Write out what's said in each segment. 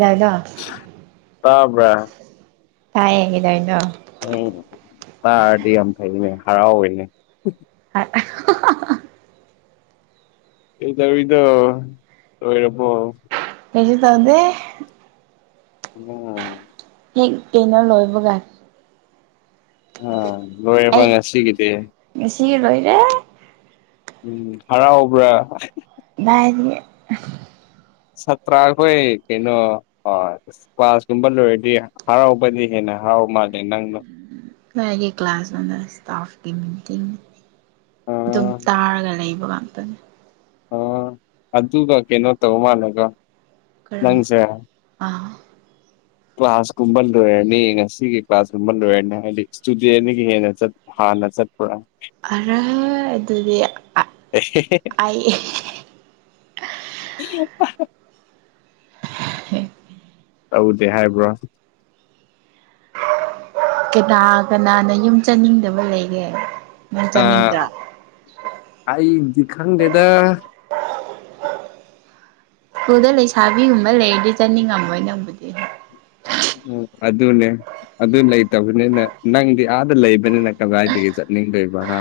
ꯌꯥꯏꯗ ꯇꯥꯕ꯭ꯔ ꯇꯥꯏꯌꯦ ꯀꯩꯗꯧꯔꯤꯅꯣ ꯎꯝ ꯇꯥꯔꯗꯤ ꯌꯥꯝ ꯐꯩꯅꯦ ꯍꯔꯥꯎꯋꯦꯅꯦ [unintelligible] ꯊꯩꯗꯧꯔꯤꯅꯣ ꯂꯣꯏꯔꯕꯣ ꯀꯩꯁꯨ ꯇꯧꯗꯦ ꯑꯣ ꯍꯦꯛ ꯀꯩꯅꯣ ꯂꯣꯏꯕꯒꯥ ꯑꯥ ꯂꯣꯏꯔꯕ ꯉꯁꯤꯒꯤꯗꯤ ꯉꯁꯤꯒꯤ ꯂꯣꯏꯔꯦ ꯎꯝ ꯍꯔꯥꯎꯕ꯭ꯔꯥ [unintelligible] ꯁꯥꯇ꯭ꯔ ꯑꯩꯈꯣꯏ ꯀꯩꯅꯣ ꯀ꯭ꯂꯥꯁꯀꯨꯝꯕ ꯂꯣꯏꯔꯗꯤ ꯍꯔꯥꯎꯕꯗꯤ ꯍꯦꯟꯅ ꯍꯥꯔꯥꯎ ꯃꯜꯂꯦ ꯅꯪꯗꯣ ꯀꯅꯥꯒꯤ ꯀ꯭ꯂꯥꯁ ꯅꯣꯗ ꯏꯁꯇꯥꯐꯀꯤ ꯃꯤꯇꯤꯡꯅꯦ ꯑꯗꯨꯝ ꯑꯥ ꯇꯥꯔꯒ ꯂꯩꯕ ꯉꯥꯛꯇꯅꯦ ꯑꯣ ꯑꯗꯨꯒ ꯀꯩꯅꯣ ꯇꯧ ꯃꯥꯜꯂꯦꯀꯣ ꯀꯔꯝ ꯑꯥ ꯀ꯭ꯂꯥꯁ ꯀꯨꯝꯕ ꯂꯣꯏꯔꯅꯤ ꯉꯁꯤꯒꯤ ꯀ꯭ꯂꯥꯁꯀꯨꯝꯕ ꯂꯣꯏꯔꯅꯤ ꯍꯥꯏꯗꯤ ꯏꯁꯇꯨꯗꯦꯒꯤ ꯍꯦꯟꯅ ꯆꯠꯄ ꯍꯟꯅ ꯆꯠꯄ ꯑꯔꯥ ꯑꯗꯨꯗꯤ ꯑꯦ ꯍꯦ ꯑꯩ ꯍꯦ ꯇꯧꯗꯦ ꯍꯥꯏꯕ꯭ꯔꯣ ꯀꯅꯥ ꯀꯅꯥꯅ ꯌꯨꯝ ꯆꯠꯅꯤꯡꯗꯕ ꯂꯩꯒꯦ ꯅꯪ ꯑꯥ ꯆꯠꯅꯤꯡꯗ꯭ꯔꯥ ꯑꯩꯗꯤ ꯈꯪꯗꯦꯗ ꯁ꯭ꯀꯨꯜ ꯂꯩꯁꯥꯕꯤꯒꯨꯝꯕ ꯂꯩꯔꯗꯤ ꯆꯠꯅꯤꯡꯉꯝꯃꯣꯏ ꯅꯪꯕꯨꯗꯤ ꯑꯗꯨꯅꯦ ꯑꯗꯨ ꯂꯩꯇꯕꯅꯤꯅ ꯅꯪꯗꯤ ꯑꯥꯗ ꯂꯩꯕꯅꯤꯅ ꯀꯗꯥꯏꯗꯒꯤ ꯆꯠ ꯅꯤꯡꯗꯣꯏꯕ ꯍꯥ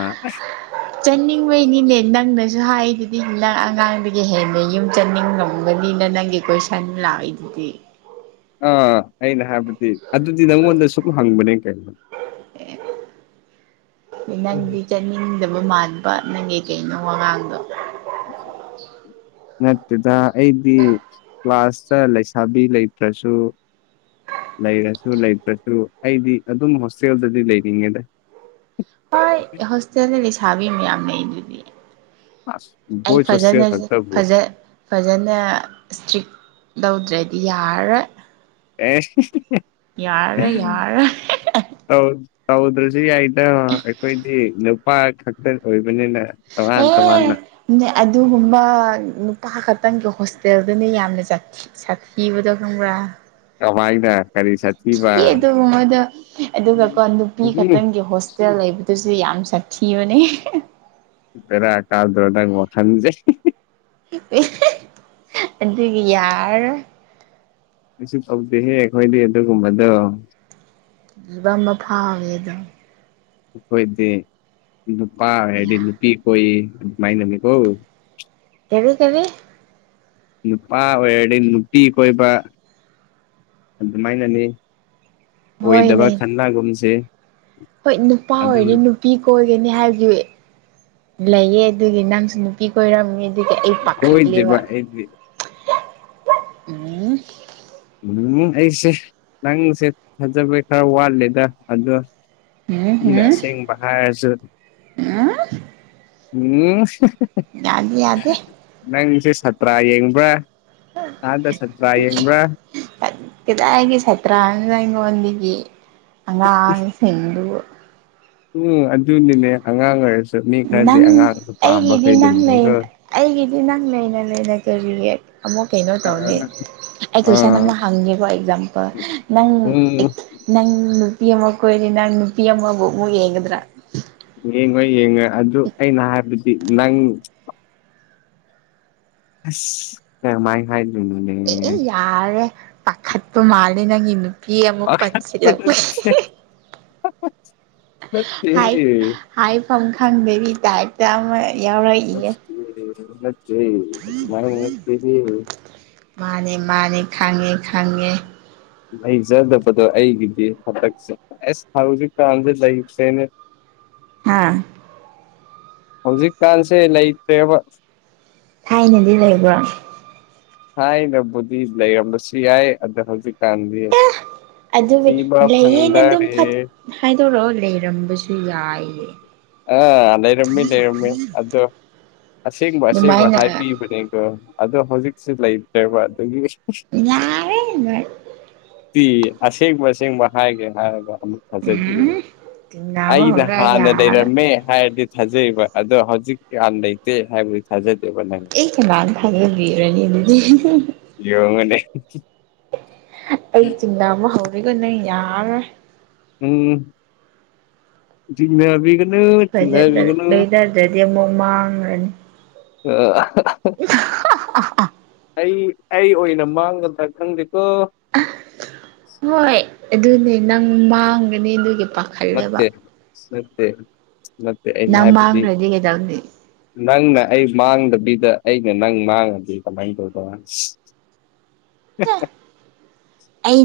ꯆꯠꯅꯤꯡꯕꯩꯅꯤꯅꯦ ꯅꯪꯅ ꯁꯨ ꯍꯥꯏꯗꯨꯗꯤ ꯅꯪ ꯑꯉꯥꯡꯗꯒꯤ ꯍꯦꯟꯅ ꯌꯨꯝ ꯆꯠꯅꯤꯡꯉꯝꯒꯅꯤꯅ ꯅꯪꯒꯤ ꯀꯣꯏꯁꯟ ꯂꯥꯛꯏꯗꯨ ꯗꯤ ꯑꯥ ꯑꯩꯅ ꯍꯥꯏꯕꯗꯤ ꯑꯗꯨꯗꯤ ꯅꯪꯉꯣꯟꯗ ꯁꯨꯝ ꯍꯪꯕꯅꯦ ꯀꯩꯅꯣ ꯑꯦ ꯅꯪꯗꯤ ꯆꯠꯅꯤꯡꯗꯕ ꯃꯥꯟ ꯕꯥ ꯅꯪꯒꯤ ꯀꯩꯅꯣ ꯋꯥꯉꯥꯡꯗꯣ ꯅꯠꯇꯦꯗ ꯑꯩꯗꯤ ꯀ꯭ꯂꯥꯁꯇ ꯂꯩꯁꯥꯕꯤ ꯂꯩꯇ꯭ꯔꯁꯨ ꯂꯩꯔꯁꯨ ꯂꯩꯇ꯭ꯔꯁꯨ ꯑꯩꯗꯤ ꯑꯗꯨꯝ ꯍꯣꯁꯇꯦꯜꯗꯗꯤ ꯂꯩꯅꯤꯡꯉꯦꯗ ꯍꯣꯏ ꯍꯣꯁꯇꯦꯜꯗ ꯂꯩꯁꯕꯤ ꯃꯌꯥꯝ ꯂꯩꯗꯨꯗꯤ [inaudible] ꯑꯩ ꯍꯣꯁꯇꯦꯜ ꯐꯖꯅ ꯈꯛꯇꯕꯨ ꯐꯖ ꯐꯖꯅ ꯁꯇ꯭ꯔꯤꯛ ꯂꯧꯗ꯭ꯔꯦ ꯌꯥꯔꯔꯣꯏ [unintelligible] ꯌꯥꯔꯔꯣꯏ ꯌꯥꯔꯔꯣꯏ ꯇꯧꯗ꯭ꯔꯁꯨ ꯌꯥꯏꯗ ꯑꯩꯈꯣꯏꯗꯤ ꯅꯨꯄꯥ ꯈꯛꯇ ꯑꯣꯏꯕꯅꯤꯅ ꯇꯣꯉꯥꯟ ꯑꯦ ꯇꯣꯉꯥꯟꯅ ꯑꯗꯨꯒꯨꯝꯕ ꯅꯨꯄꯥ ꯈꯛ ꯇꯪꯒꯤ ꯍꯣꯁꯇꯦꯜꯗꯨꯅ ꯌꯥꯝꯅ ꯁꯥꯊꯤ ꯁꯥꯊꯤꯕꯗꯣ ꯈꯪꯕ꯭ꯔꯥ ꯀꯃꯥꯏꯅ ꯀꯔꯤ ꯁꯥꯊꯤꯕ ꯊꯤꯑꯦ ꯑꯗꯨꯒꯨꯝꯕꯗꯣ ꯑꯗꯨꯒꯀꯣ ꯎꯝ ꯅꯨꯄꯤ ꯎꯝ ꯈꯛꯇꯪꯒꯤ ꯍꯣꯁꯇꯦꯜ ꯂꯩꯕ ꯑꯗꯨꯁꯨ ꯌꯥꯝ ꯁꯥꯊꯤꯕꯅꯦ ꯕꯦꯔꯥ ꯀꯥꯗ꯭ꯔꯣ ꯅꯪ ꯋꯥꯈꯟꯖꯦ [unintelligible] ꯑꯗꯨꯕꯒꯤ ꯌꯥꯔꯥꯔꯣꯏ ꯀꯩꯁꯨ ꯇꯧꯗꯦꯍꯦ ꯑꯩꯈꯣꯏꯗꯤ ꯑꯗꯨꯒꯨꯝꯕꯗꯣ ꯀꯤꯕ ꯑꯃ ꯐꯥꯎꯋꯦꯗꯣ ꯑꯩꯈꯣꯏꯗꯤ ꯅꯨꯄꯥ ꯑꯣꯏꯔꯗꯤ ꯌꯥ ꯅꯨꯄꯤ ꯀꯣꯏꯌꯦ [unintelligible] [unintelligible] ꯅꯨꯄꯥ ꯑꯣꯏꯔꯗꯤ ꯅꯨꯄꯤ ꯀꯣꯏꯕ ꯑꯗꯨꯃꯥꯏꯅꯅꯤ ꯑꯣꯢꯗꯕ ꯍꯣꯏꯅꯦ ꯈꯟꯅꯒꯨꯨꯝꯁꯤ ꯍꯣꯏ ꯅꯨꯄꯥ ꯑꯣꯏꯔꯗꯤ ꯅꯨꯄꯤ ꯀꯣꯢ [unintelligible] ꯂꯩꯌꯦ ꯑꯗꯨꯒꯤ ꯅꯪꯁꯨ ꯅꯨꯄꯤ ꯀꯣꯏꯔꯝ [unintelligible] ꯑꯗꯨꯒꯤ ꯑꯩ ꯄꯥꯈꯠ ꯂꯦꯕ ꯀꯣꯏꯗꯦꯕ ꯑꯩꯗꯤ [unintelligible] ꯎꯝ ꯎꯝ ꯑꯩꯁꯦ ꯅꯪꯁꯦ ꯊꯥꯖꯕꯩ ꯈꯔ ꯋꯥꯠꯂꯦꯗ ꯑꯗꯣ ꯎꯝ ꯃꯤꯅ ꯎꯝ ꯑꯁꯦꯡꯕ ꯍꯔꯁꯨ ꯎꯝ ꯎꯝ ꯂꯥꯟ ꯌꯥꯗꯦ ꯅꯪꯁꯦ ꯁꯥꯇ꯭ꯔꯥ ꯌꯦꯡꯕ꯭ꯔꯥ ꯑꯥꯗ ꯁꯥꯇ꯭ꯔꯥ ꯌꯦꯡꯕ꯭ꯔꯥ ꯀꯗꯥꯏꯗꯒꯤ ꯁꯥꯠꯇ꯭ꯔꯥꯅꯣꯗꯥ ꯑꯩꯉꯣꯟꯗꯒꯤ ꯑꯉꯥꯡꯁꯤꯡꯗꯨꯕꯨ ꯎꯝ ꯑꯗꯨꯅꯤꯅꯦ ꯑꯉꯥꯡ ꯑꯣꯢꯔꯁ ꯅꯪ ꯑꯩꯒꯤꯗꯤ ꯅꯪ ꯂꯩ ꯂꯩꯕꯅꯤꯀꯣ ꯑꯩꯒꯤꯗꯤ ꯅꯪ ꯂꯩꯅ ꯂꯩꯅ ꯀꯔꯤꯒꯤ ꯑꯃꯨꯛ ꯀꯩꯅꯣ ꯇꯧꯅꯤ ꯑꯦ ꯀꯣꯢꯁꯟ ꯑꯥ ꯑꯃ ꯍꯪꯉꯦ ꯀꯣ ꯑꯦꯛꯖꯥꯝꯄꯜ ꯅꯪ ꯎꯝ ꯅꯪ ꯅꯨꯄꯤ ꯑꯃ ꯀꯣꯢꯔꯦ ꯅꯪ ꯅꯨꯄꯤ ꯑꯃ ꯑꯃꯨꯛ ꯌꯦꯡꯒꯗ꯭ꯔꯥ ꯌꯦꯡꯉꯣꯏ ꯌꯦꯡꯉꯣꯏ ꯑꯗꯨ ꯑꯩꯅ ꯍꯥꯏꯕꯗꯤ ꯅꯪ ꯑꯁ ꯀꯃꯥꯏ ꯍꯥꯏꯅꯤ ꯑꯦ ꯌꯥꯔꯦ ꯄꯥꯈꯠ ꯄ ꯃꯥꯜꯂꯦ ꯅꯪꯒꯤ ꯅꯨꯄꯤ ꯄꯤ ꯑꯃꯨꯛ ꯄꯥꯠꯁꯤꯂꯥꯛꯄꯁꯤ ꯍꯦ ꯍꯦ ꯅꯠꯇꯦ ꯍꯦ ꯍꯥꯏꯐꯝ ꯈꯪꯗꯕꯩ ꯇꯥꯞꯇ ꯑꯃ ꯌꯥꯎꯔꯛ ꯏꯌꯦ ꯅꯠꯇꯦ ꯅꯠꯇꯦ ꯑꯗꯨꯃꯥꯏꯅ ꯅꯠꯇꯦꯍꯦ ꯃꯥꯅꯦ ꯃꯥꯅꯦ ꯈꯪꯉꯦ ꯈꯪꯉꯦ ꯂꯩꯖꯗꯕꯗꯣ ꯑꯩꯒꯤꯗꯤ ꯍꯇꯛꯁꯦ ꯑꯁ ꯍꯧꯖꯤꯛꯀꯥꯟꯗꯤ ꯂꯩꯇꯦꯅꯦ [inaudible] ꯑꯥ ꯍꯧꯖꯤꯛꯀꯥꯟꯁꯦ ꯂꯩꯇ꯭ꯔꯦꯕ ꯊꯥꯏꯅꯗꯤ ꯂꯩꯕ꯭ꯔꯣ ꯊꯥꯢꯅꯕꯨꯗꯤ ꯂꯩꯔꯝꯕꯁꯨ ꯌꯥꯏ ꯑꯗ ꯍꯧꯖꯤꯛ ꯀꯟꯗꯤ ꯑꯗꯨꯒꯤ ꯊꯤꯕ ꯐꯪꯗꯔꯦ ꯇꯣꯔꯣ ꯂꯩꯔꯝꯕꯁꯨ ꯌꯥꯏꯌꯦ ꯑꯥ ꯂꯩꯔꯝꯃꯤ ꯂꯩꯔꯝꯃꯤ ꯑꯗꯣ ꯑꯁꯦꯡꯕ ꯑꯁꯦꯡꯕ ꯑꯗꯨꯃꯥꯏꯅ ꯍꯥꯏꯕꯤꯕꯅꯦꯀꯣ ꯑꯗꯣ ꯍꯧꯖꯤꯛꯁꯤ ꯂꯩꯇ꯭ꯔꯦꯕ ꯑꯗꯨꯒꯤ ꯌꯥꯔꯦ ꯑꯗꯨꯒꯤꯗꯤ ꯑꯁꯦꯡꯕ ꯑꯁꯦꯡꯕ ꯍꯥꯏꯒꯦ ꯍꯥꯏꯔꯒ ꯑꯃꯨꯛ ꯎꯝ ꯊꯥꯖꯕꯤꯌꯨ ꯆꯤꯡꯅꯕ ꯑꯩꯅ ꯍꯧꯔ ꯍꯥꯟꯅ ꯌꯥꯔ ꯂꯩꯔꯝꯃꯦ ꯍꯥꯏꯔꯗꯤ ꯊꯥꯖꯩꯌꯦꯕ ꯑꯗꯣ ꯍꯧꯖꯤꯛ ꯀꯌꯥꯝ ꯂꯩꯇꯦ ꯍꯥꯏꯕꯗꯤ ꯊꯥꯖꯗꯦ ꯑꯦ ꯀꯅꯅꯥ ꯊꯖꯒꯅꯤ ꯑꯘꯨꯗꯤ ꯌꯦꯡꯉꯨꯅꯦ ꯑꯩ ꯆꯤꯡꯅꯕ ꯍꯧꯔꯦꯀꯣ ꯅꯪ ꯌꯝꯅ ꯎꯝ ꯆꯤꯡꯅꯕꯤꯒ ꯐꯖꯗ ꯂꯣꯏꯅꯗ꯭ꯔꯗꯤ ꯑꯃꯨꯛ ꯃꯥꯡꯔꯅꯤ ꯑꯥ ꯍꯥ ꯍꯥ ꯑꯩ ꯑꯩ ꯑꯣꯏꯅ ꯃꯥꯡꯒꯗ꯭ꯔ ꯈꯪꯗꯦ ꯍꯣꯏ ꯑꯗꯨꯅꯦ ꯅꯪ ꯃꯥꯡꯒꯅꯤ ꯑꯗꯨꯒꯤ ꯄꯈꯠꯂꯦꯕ ꯅꯠꯇꯦ ꯅꯠꯇꯦ ꯅꯠꯇꯦ ꯑꯩꯅ ꯍꯥꯏꯕꯗꯤ ꯃꯥꯡꯈ꯭ꯔꯗꯤ ꯀꯩꯗꯧꯅꯤ ꯅꯪꯅ ꯑꯩ ꯃꯥꯡꯗꯕꯤꯗ ꯑꯩꯅ ꯅꯪ ꯃꯥꯡꯉꯗꯤ ꯀꯃꯥꯏꯅ ꯇꯧꯗꯧꯕ ꯍꯦ ꯍꯦ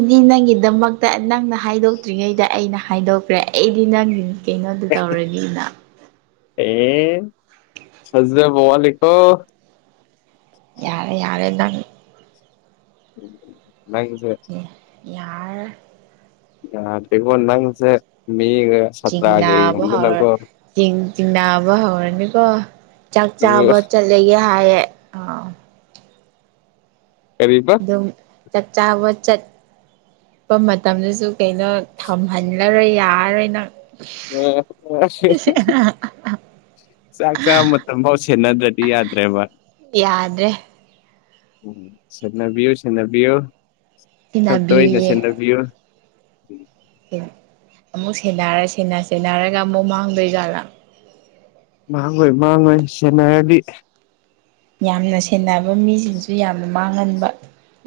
ꯑꯩ ꯅꯪꯒꯤꯗꯃꯛꯇ ꯅꯪꯅ ꯍꯥꯏꯗꯣꯛꯇ꯭ꯔꯤꯉꯩꯗ ꯑꯩꯅ ꯍꯥꯏꯗꯣꯛꯈ꯭ꯔꯦ ꯑꯩꯗꯤ ꯅꯪꯒꯤꯅꯤ ꯀꯩꯅꯣꯗꯨ ꯇꯧꯔꯅꯤꯅ ꯑꯦ ꯊꯖꯕ ꯋꯥꯠꯂꯦꯀꯣ ꯌꯥꯔꯦ ꯌꯥꯔꯦ ꯅꯪ ꯅꯪꯖꯦ ꯌꯥꯔ ꯌꯦꯗꯦꯀꯣ ꯅꯪꯁꯦ ꯃꯤꯒ ꯁꯥꯇ꯭ꯔꯥꯒ ꯆꯤꯡꯅꯥꯕ ꯍꯧꯔ ꯌꯦꯡꯉꯝꯗꯅꯀꯣ ꯆꯤꯡ ꯆꯤꯡꯅꯥꯕ ꯍꯧꯔꯅꯤꯀꯣ ꯆꯥꯛ ꯆꯥꯕ ꯆꯠꯂꯒꯦ ꯍꯥꯏꯌꯦ ꯑꯥꯎ ꯀꯔꯤꯕ ꯑꯗꯨꯝ ꯆꯥꯛ ꯆꯥꯕ ꯆꯠ ꯄ ꯃꯇꯝꯗꯁꯨ ꯀꯩꯅꯣ ꯊꯝꯍꯜꯂꯔꯣꯏ ꯌꯥꯔꯔꯣꯏ ꯅꯪ [unintelligible] ꯆꯥꯛ ꯆꯥꯕ ꯃꯇꯝ ꯐꯥꯎ ꯁꯦꯟꯅꯗ꯭ꯔꯗꯤ ꯌꯥꯗ꯭ꯔꯦꯕ ꯌꯥꯗ꯭ꯔꯦ ꯎꯝ ꯁꯦꯟꯅꯕꯤꯌꯣ ꯁꯦꯟꯅꯕꯤꯌꯣ ꯈ ꯇꯣꯏꯅ ꯁꯦꯟꯅꯕꯤꯌꯨꯌꯦ ꯁꯦꯟꯅꯕꯤꯌꯣ [inaudible] ꯑꯦ ꯑꯃꯨꯛ ꯁꯦꯟꯅꯔ ꯁꯦꯅ ꯁꯦꯟꯅꯔꯒ ꯑꯃꯨꯛ ꯃꯥꯡꯗꯣꯏꯖꯥꯠꯂꯥ ꯃꯥꯡꯉꯣꯏ ꯃꯥꯡꯉꯣꯏ ꯁꯦꯟꯅꯔꯗꯤ ꯌꯥꯝꯅ ꯁꯦꯟꯅꯕ ꯃꯤꯖꯤꯡꯖꯨ ꯌꯥꯝꯅ ꯃꯥꯡꯉꯟꯕ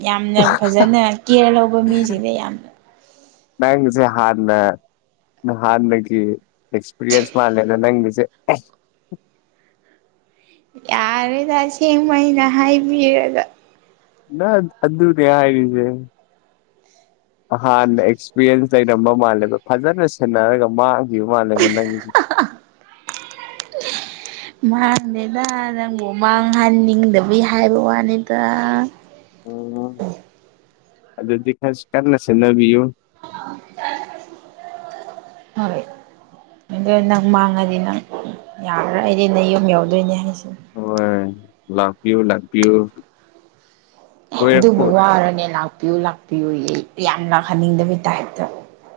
ꯌꯥꯝꯅ ꯐꯖꯅ ꯀꯦꯌꯔ ꯂꯧꯕ ꯃꯤꯁꯤꯡꯗꯤ ꯌꯥꯝꯅ ꯅꯪꯖꯦ ꯍꯥꯟꯅ ꯅꯍꯥꯟꯗꯒꯤ ꯑꯦꯛꯁꯄꯤꯔꯤꯌꯦꯟꯁ ꯃꯥꯜꯂꯦꯗ ꯅꯪꯒꯤꯖꯦ ꯑꯁ [inaudible] ꯌꯥꯔꯦꯗ ꯑꯁꯦꯡꯕꯩ ꯑꯩꯅ ꯍꯥꯏꯕꯤꯔꯒ ꯅꯠ ꯑꯗꯨꯅꯦ ꯍꯥꯏꯔꯤꯖꯦ ꯑꯍꯥꯟꯅ ꯑꯦꯛꯁꯄꯤꯔꯤꯌꯦꯟꯁ ꯂꯩꯔꯝꯕ ꯃꯥꯜꯂꯦꯕ ꯐꯖꯅ ꯁꯦꯟꯅꯔꯒ ꯃꯥꯡ ꯒꯤꯕ ꯃꯥꯥꯜꯂꯦꯕ ꯅꯪꯖꯤ ꯃꯥꯥꯡꯗꯦꯗ ꯅꯪꯕꯨ ꯃꯥꯡꯍꯟꯅꯤꯡꯗꯕꯩ ꯍꯥꯏꯕ ꯋꯥꯅꯤꯗ ꯑꯣ ꯑꯗꯨꯗꯤ ꯈꯥꯁ ꯀꯟꯅ ꯁꯦꯟꯅꯕꯤꯌꯨ [inaudible] [unintelligible] ꯑꯗꯨ ꯅꯪ ꯃꯥꯡꯉꯗꯤ ꯅꯪ ꯌꯥꯔꯔꯣꯢ ꯑꯩꯗꯤ ꯅꯌꯨꯝ ꯌꯧꯗꯨꯏꯅꯦ ꯍꯥꯏꯁꯦ ꯍꯣꯏ ꯂꯥꯛꯄꯤꯌꯨ ꯂꯥꯛꯄꯤꯌꯨ ꯀꯣꯏꯔꯛꯄ ꯑꯗꯨꯕꯨ ꯋꯥꯔꯅꯦ ꯂꯥꯛꯄꯤꯌꯨ ꯂꯥꯛꯄꯤꯌꯨ ꯌꯦ ꯌꯥꯝ ꯂꯥꯛꯍꯟꯅꯤꯡꯗꯕꯩ ꯇꯥꯏꯞꯇ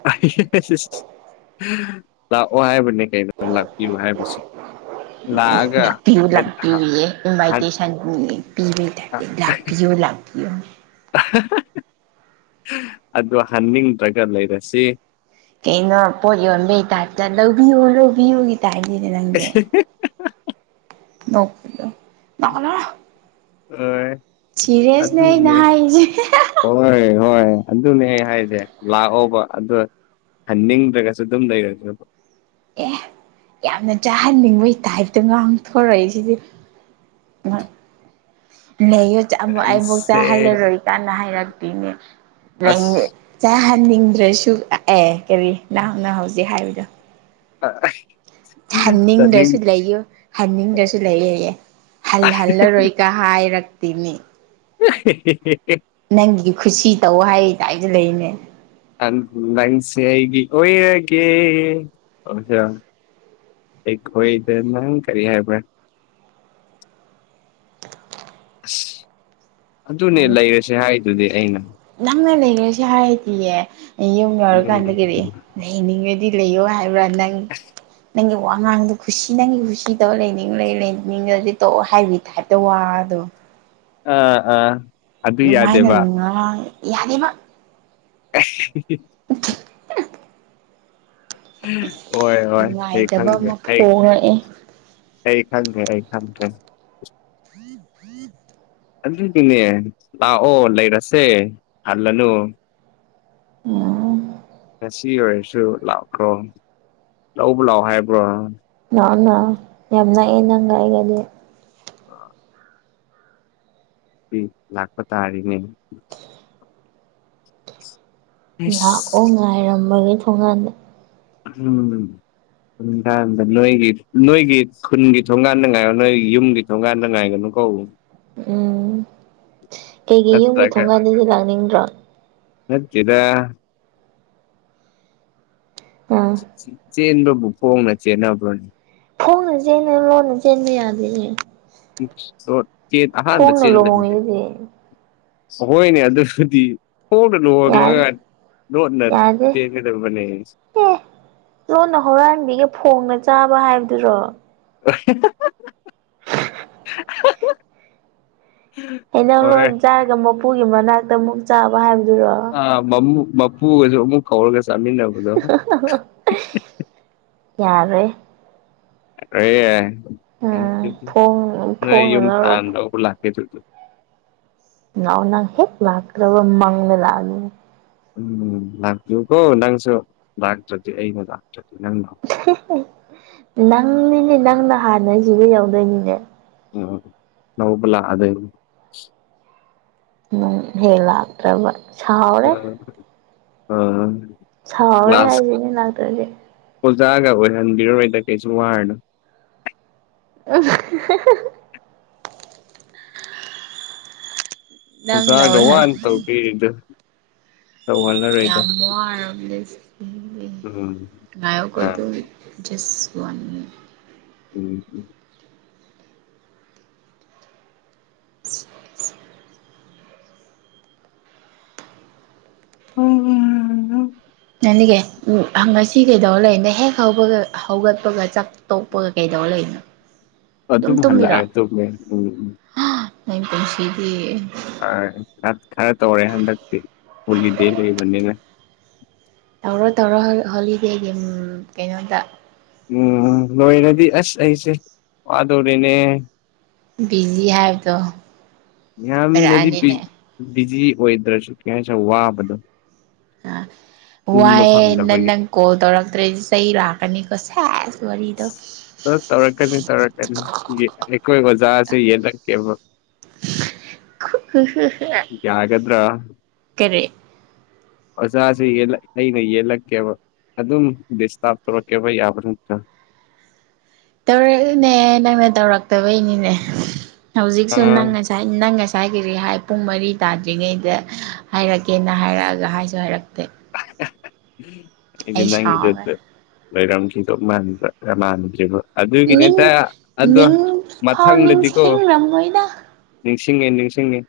[unintelligible] ꯂꯥꯛꯑꯣ ꯍꯥꯏꯕꯅꯦ ꯀꯩꯅꯣ ꯂꯥꯛꯄꯤꯔꯨ ꯍꯥꯏꯕꯁꯤ ꯂꯥꯛꯄꯤꯌꯨ ꯂꯥꯛꯄꯤꯌꯨꯌꯦ ꯍꯟ ꯏꯟꯚꯥꯏꯇꯦꯁꯟ ꯅꯦ ꯄꯤꯕꯩ ꯇꯥꯢꯞꯇ ꯂꯥꯛꯄꯤꯌꯣ ꯂꯥꯛꯄꯤꯌꯣꯅꯦ ꯑꯗꯣ ꯍꯟꯅꯤꯡꯗ꯭ꯔꯒ ꯂꯩꯔꯁꯤ ꯀꯩꯅꯣ ꯄꯣꯠ ꯌꯣꯟꯕꯩ ꯇꯥꯏꯞꯇ ꯂꯧꯕꯤꯌꯣ ꯂꯧꯕꯤꯌꯣꯒꯤ [unintelligible] ꯑꯣꯏ ꯑꯗꯨꯅꯦ ꯍꯥꯏꯔꯤꯁꯦ ꯍꯣꯏ ꯍꯣꯏ ꯑꯗꯨꯅꯦ ꯑꯩ ꯍꯥꯏꯖꯦ ꯂꯥꯛꯑꯣꯕ ꯑꯗꯨ ꯍꯟꯅꯤꯡꯗ꯭ꯔꯒꯁꯨ ꯑꯗꯨꯝ ꯂꯩꯔꯁꯦꯕ ꯑꯦ ꯌꯥꯝꯅ ꯆꯥꯍꯟꯅꯤꯡꯕꯩ ꯇꯥꯏꯞꯇ ꯉꯥꯡꯊꯣꯔꯛꯏꯁꯤꯗꯤ [unintelligible] ꯅꯩꯌꯨ ꯆ ꯑꯃꯨꯛ ꯑꯩ ꯃꯨꯛ ꯅꯪꯁꯦ ꯆꯥꯍꯜꯂꯔꯣꯏ ꯀꯥꯅ ꯍꯥꯏꯔꯛꯇꯤꯅꯦ ꯂꯩ ꯑꯁ ꯆꯥꯍꯟꯅꯤꯡꯗ꯭ꯔꯁꯨ ꯑ ꯑꯦ ꯀꯔꯤ ꯅꯪꯅ ꯍꯧꯖꯤꯛ ꯍꯥꯏꯕꯗꯣ ꯑ ꯑꯁ ꯍꯟꯅꯤꯡꯗ꯭ꯔꯁꯨ ꯂꯩꯌꯨ ꯍꯟꯅꯤꯡꯗ꯭ꯔꯁꯨ ꯂꯩꯌꯦꯌꯦ ꯍꯜꯍꯜꯂꯔꯣꯏ ꯀꯥ ꯍꯥꯏꯔꯛꯇꯦꯃꯦ [unintelligible] ꯈꯨꯁꯤ ꯇꯧ ꯍꯥꯏ ꯗꯥꯏꯗ ꯂꯩꯌꯦꯅꯦ ꯑꯟ ꯅꯪꯁꯦ ꯑꯩꯒꯤ ꯑꯣꯏꯔꯒꯦ ꯑꯣꯏꯖꯔꯣ ꯑꯩꯈꯣꯏꯗ ꯅꯪ ꯀꯔꯤ ꯍꯥꯏꯕ꯭ꯔꯥ ꯑꯁ ꯑꯗꯨꯅꯦ ꯅꯪ ꯂꯩꯔꯁꯦ ꯍꯥꯏꯗꯨꯗꯤ ꯑꯩꯅ ꯅꯪꯅ ꯂꯩꯔꯁꯤ ꯍꯥꯏꯗꯤꯌꯦ ꯑꯩ ꯌꯨꯝ ꯎꯝ ꯌꯧꯔꯀꯥꯟꯗ ꯀꯩꯔꯤ ꯂꯩꯅꯤꯡꯔꯗꯤ ꯂꯩꯌꯣ ꯍꯥꯏꯕ꯭ꯔꯥ ꯅꯪ ꯅꯪꯒꯤ ꯋꯥꯉꯥꯡꯗꯣ ꯈꯨꯁꯤ ꯅꯪꯒꯤ ꯈꯨꯁꯤ ꯇꯧꯔ ꯂꯩꯅꯤꯡ ꯂꯩ ꯂꯩꯅꯤꯡꯗꯗꯤ ꯇꯣꯛꯑꯣ ꯍꯥꯏꯕꯤ ꯇꯥꯏꯞꯇ ꯋꯥꯗꯣ ꯑ ꯑ ꯑꯗꯨꯃꯥꯏꯅ ꯉꯥꯡ ꯌꯥꯔꯦꯕ ꯑꯩꯁ ꯍꯤ ꯍꯤ [unintelligible] ꯍꯣꯏ ꯍꯣꯏ ꯑꯩ ꯅꯨꯡꯉꯥꯏꯇꯕ ꯈꯪꯗ꯭ꯔꯦ ꯑꯃ ꯑꯩ ꯐꯣꯡꯔꯛꯑꯦ ꯑꯩ ꯈꯪꯒꯦ ꯑꯩ ꯈꯪꯗ꯭ꯔꯦ [inaudible] ꯑꯗꯨꯗꯨꯅꯦ ꯂꯥꯛꯑꯣ ꯂꯩꯔꯁꯦ ꯍꯜꯂꯅꯨ ꯎꯝ ꯉꯁꯤ ꯑꯣꯏꯔꯁꯨ ꯂꯥꯛꯈ꯭ꯔꯣ ꯂꯧꯕ ꯂꯥꯛꯑꯣ ꯍꯥꯏꯕ꯭ꯔꯣ ꯂꯥꯛꯑꯣ ꯂꯥꯛꯑꯣ ꯌꯥꯝ ꯅꯛꯑꯦ ꯅꯪꯒ ꯑꯩꯏꯒꯗꯤ ꯑꯥ ꯂꯥꯛꯄ ꯇꯔꯤꯅꯦ ꯂꯥꯛꯑꯣ ꯑꯁ ꯉꯥꯏꯔꯝꯕꯒꯤ ꯊꯣꯡꯒꯥꯟꯗ ꯎꯝ ꯅꯨꯡꯗꯥꯡꯗ ꯅꯣꯏꯒꯤ ꯅꯣꯏꯒꯤ ꯈꯨꯟꯒꯤ ꯊꯣꯡꯒꯥꯟꯗ ꯉꯥꯏ ꯅꯣꯏ ꯌꯨꯝꯒꯤ ꯊꯣꯡꯒꯥꯟꯗ ꯉꯥꯏꯒꯅꯨ ꯀꯧ ꯎꯝ ꯀꯩꯒꯤ ꯌꯨꯝꯒꯤ ꯅꯠꯇ꯭ꯔꯒ ꯊꯣꯡꯀꯥꯟꯗꯗꯤ ꯂꯥꯛꯅꯤꯡꯗ꯭ꯔꯣ ꯅꯠꯇꯦꯗ ꯎꯝ ꯆꯦꯟꯕꯕꯨ ꯐꯣꯡꯅ ꯆꯦꯟꯅꯕ꯭ꯔꯣꯅꯤ ꯐꯣꯡꯅ ꯆꯦꯟꯅ ꯂꯣꯟꯅ ꯆꯦꯟꯕ ꯌꯥꯗꯦꯅꯦ [unintelligible] ꯆꯦ ꯑꯍꯥꯟꯕ ꯈꯣꯡꯅ ꯆꯦꯟꯕꯗꯨꯗꯤ ꯂꯨꯍꯣꯡꯉꯤꯗꯨꯗꯤ ꯍꯣꯏꯅꯦ ꯑꯗꯨꯕꯨꯗꯤ ꯐꯣꯡꯅ ꯌꯥꯔꯦ ꯂꯨꯍꯣꯡꯉꯒ ꯂꯣꯠꯅ ꯌꯥꯗꯦ ꯆꯦꯟꯒꯗꯕꯅꯦ ꯑꯦ ꯂꯣꯟꯅ ꯍꯧꯔꯥꯟꯕꯤꯒꯦ ꯐꯣꯡꯅ ꯆꯥꯕ ꯍꯥꯏꯕꯗꯨꯔꯣ ꯑꯍꯥ ꯍꯥ ꯍꯥ ꯍꯥ ꯅꯪ ꯂꯣꯟ ꯆꯥꯔꯒ ꯃꯄꯨꯒꯤ ꯃꯅꯥꯛꯇ ꯑꯃꯨꯛ ꯆꯥꯕ ꯍꯥꯏꯕ ꯑ ꯃ ꯃꯄꯨꯒ ꯑꯃꯨꯛ ꯀꯧꯔꯒ ꯆꯃꯤꯅꯕꯗꯣ ꯌꯥꯔꯦ ꯌꯥꯔꯦ ꯎꯝ ꯐꯣꯡ ꯅꯣꯏ ꯐꯣꯡꯅ ꯌꯨꯝ ꯂꯧꯔ ꯄꯥꯟꯗꯧꯕꯔꯥ [unintelligible] ꯂꯥꯎꯅ ꯍꯦꯛ ꯂꯥꯛꯇ꯭ꯔꯕ ꯃꯡꯗ ꯂꯥꯛꯍꯟꯒꯅꯤ ꯎꯝ ꯂꯥꯀꯄꯤꯌꯣꯀꯣ ꯅꯪꯁꯨ ꯂꯥꯛꯇꯔꯗꯤ ꯑꯩꯅꯥ ꯂꯥꯛ ꯍꯦꯍꯦꯍꯦ ꯅꯪꯅꯤꯅꯦ ꯅꯪꯅ ꯍꯥꯟꯅ ꯁꯤꯗ ꯌꯧꯗꯣꯏꯅꯤꯅꯦ ꯎꯝ ꯂꯧꯕ ꯂꯥꯛꯑꯗꯣꯏꯅꯦ ꯅꯪ ꯍꯦꯛ ꯂꯥꯛꯇ꯭ꯔꯕ ꯁꯥꯎꯔꯦ ꯎꯝ ꯑꯥ ꯁꯥꯎꯔꯦ ꯍꯥꯏꯁꯤꯅꯦ ꯂꯥꯛꯇꯔꯗꯤ ꯑꯣꯏ ꯍꯟꯕꯤꯔꯣꯏꯗ ꯀꯩꯁꯨ ꯋꯥꯔꯨꯅꯣ ꯑꯍꯥ ꯍꯥ ꯍꯥ ꯅꯪꯅ ꯑꯣꯖꯥꯒ ꯑꯣꯏꯍꯟ ꯋꯥꯅ ꯇꯧꯄꯤꯔꯤꯗꯨ ꯌꯥꯝ ꯋꯥꯔꯝꯅꯦ ꯑꯩꯁꯦ ꯎꯝ ꯉꯥꯏꯌꯨꯀꯣ ꯑꯥ ꯑꯗꯨꯝ ꯖꯁ ꯋꯥꯅ ꯃꯤꯅꯤꯠ ꯎꯝ ꯎꯝ [inaudible] ꯎꯝ ꯎꯝ ꯎꯝ ꯉꯁꯤ ꯀꯩꯗꯧꯔꯒꯥ ꯂꯩꯒꯦ ꯍꯦꯛ ꯍꯧꯕ ꯍꯧꯒꯠꯄꯒꯥ ꯆꯥꯛ ꯇꯣꯛꯄꯒ ꯀꯩꯗꯧ ꯂꯩꯅꯣ ꯑꯗꯨꯝ ꯇꯨꯝꯃꯤꯔꯣ ꯍꯜꯂꯛꯑꯦ ꯇꯨꯝꯃꯦ ꯎꯝ ꯎꯝ ꯍꯝ ꯑꯩ ꯄꯨꯟꯁꯤꯗꯤ ꯑꯥ ꯈꯔ ꯇꯧꯔꯦ ꯍꯟꯗꯛꯇꯤ ꯍꯣꯂꯤꯗꯦ ꯂꯩꯕꯅꯤꯅ ꯇꯧꯔꯣ ꯇꯧꯔꯣ ꯍꯣꯂꯤꯗꯦꯒꯤ ꯍꯝ ꯀꯩꯅꯣꯗ ꯎꯝ ꯂꯣꯏꯔꯗꯤ ꯑꯁ ꯑꯩꯁꯦ ꯋꯥꯗꯣꯔꯤꯅꯦ ꯑꯝ ꯕꯤꯖꯤ ꯍꯥꯏꯕꯗꯣ ꯌꯥꯝꯅꯗꯤ ꯕꯤ ꯑꯣꯏꯔꯛꯑꯅꯤꯅꯦ ꯕꯤꯖꯤ ꯑꯣꯏꯗ꯭ꯔꯁꯨ ꯀꯦꯍꯥꯏꯁꯤꯔꯥ ꯋꯥꯕꯗꯣ ꯑꯥ ꯇꯨꯝꯕ ꯋꯥꯏꯑꯦ ꯅꯥ ꯐꯪꯗꯕꯒꯤ ꯅꯪ ꯀꯣꯜ ꯇꯧꯔꯛꯇ꯭ꯔꯦꯗꯤ ꯆꯩ ꯂꯥꯛꯀꯅꯤꯀꯣ ꯁꯦꯁ ꯋꯥꯔꯤꯗꯣ ꯑꯥ ꯇꯧꯔꯛꯀꯅꯤ ꯇꯧꯔꯛꯀꯅꯤ ꯑꯩꯈꯣꯏ ꯑꯣꯖꯥꯁꯦ ꯌꯦꯜꯂꯛꯀꯦꯕ [inaudible] [inaudible] ꯀꯔꯤ ꯑꯣꯖꯥ ꯁꯦ ꯌꯦꯠꯂꯛ ꯑꯩꯅ ꯌꯦꯠꯂꯛꯀꯦꯕ ꯑꯗꯨꯝ ꯗꯤꯁꯇꯥꯞ ꯇꯧꯔꯛꯀꯦꯕ ꯌꯥꯕꯥ ꯅꯠꯇ꯭ꯔꯥ ꯇꯧꯔꯛꯏꯅꯦ ꯅꯪꯅ ꯇꯧꯔꯛꯇꯕꯩꯅꯤꯅꯦ ꯍꯧꯖꯤꯛꯁꯨ ꯑ ꯅꯪ ꯉꯁꯥꯏ ꯅꯪ ꯉꯁꯥꯏ ꯉꯁꯥꯏ ꯀꯔꯤ ꯍꯥꯏ ꯄꯨꯡ ꯃꯔꯤ ꯇꯥꯗ꯭ꯔꯤꯉꯩꯗ ꯍꯥꯏꯔꯛꯀꯦꯅ ꯍꯥꯏꯔꯛꯑꯒ ꯍꯥꯏꯁꯨ ꯍꯥꯏꯔꯛꯇꯦ ꯑꯩꯗꯤ ꯑꯩ ꯅꯪꯒꯤꯗꯣ ꯁꯥꯎꯔꯦ ꯂꯩꯔꯝꯈꯤꯗꯧ ꯃꯟꯕ ꯑꯥ ꯃꯥꯟꯅꯗ꯭ꯦꯔꯤꯕ ꯅꯤꯡ ꯑꯗꯨꯒꯤꯅꯦꯇ ꯑꯗꯣ ꯅꯤꯡ ꯐꯥꯎ ꯃꯊꯪꯗꯗꯤꯀꯣ ꯅꯤꯡꯁꯤꯡꯔꯝꯃꯣꯏꯗ ꯅꯤꯡꯁꯤꯡꯉꯦ ꯅꯤꯡꯁꯤꯡꯉꯦ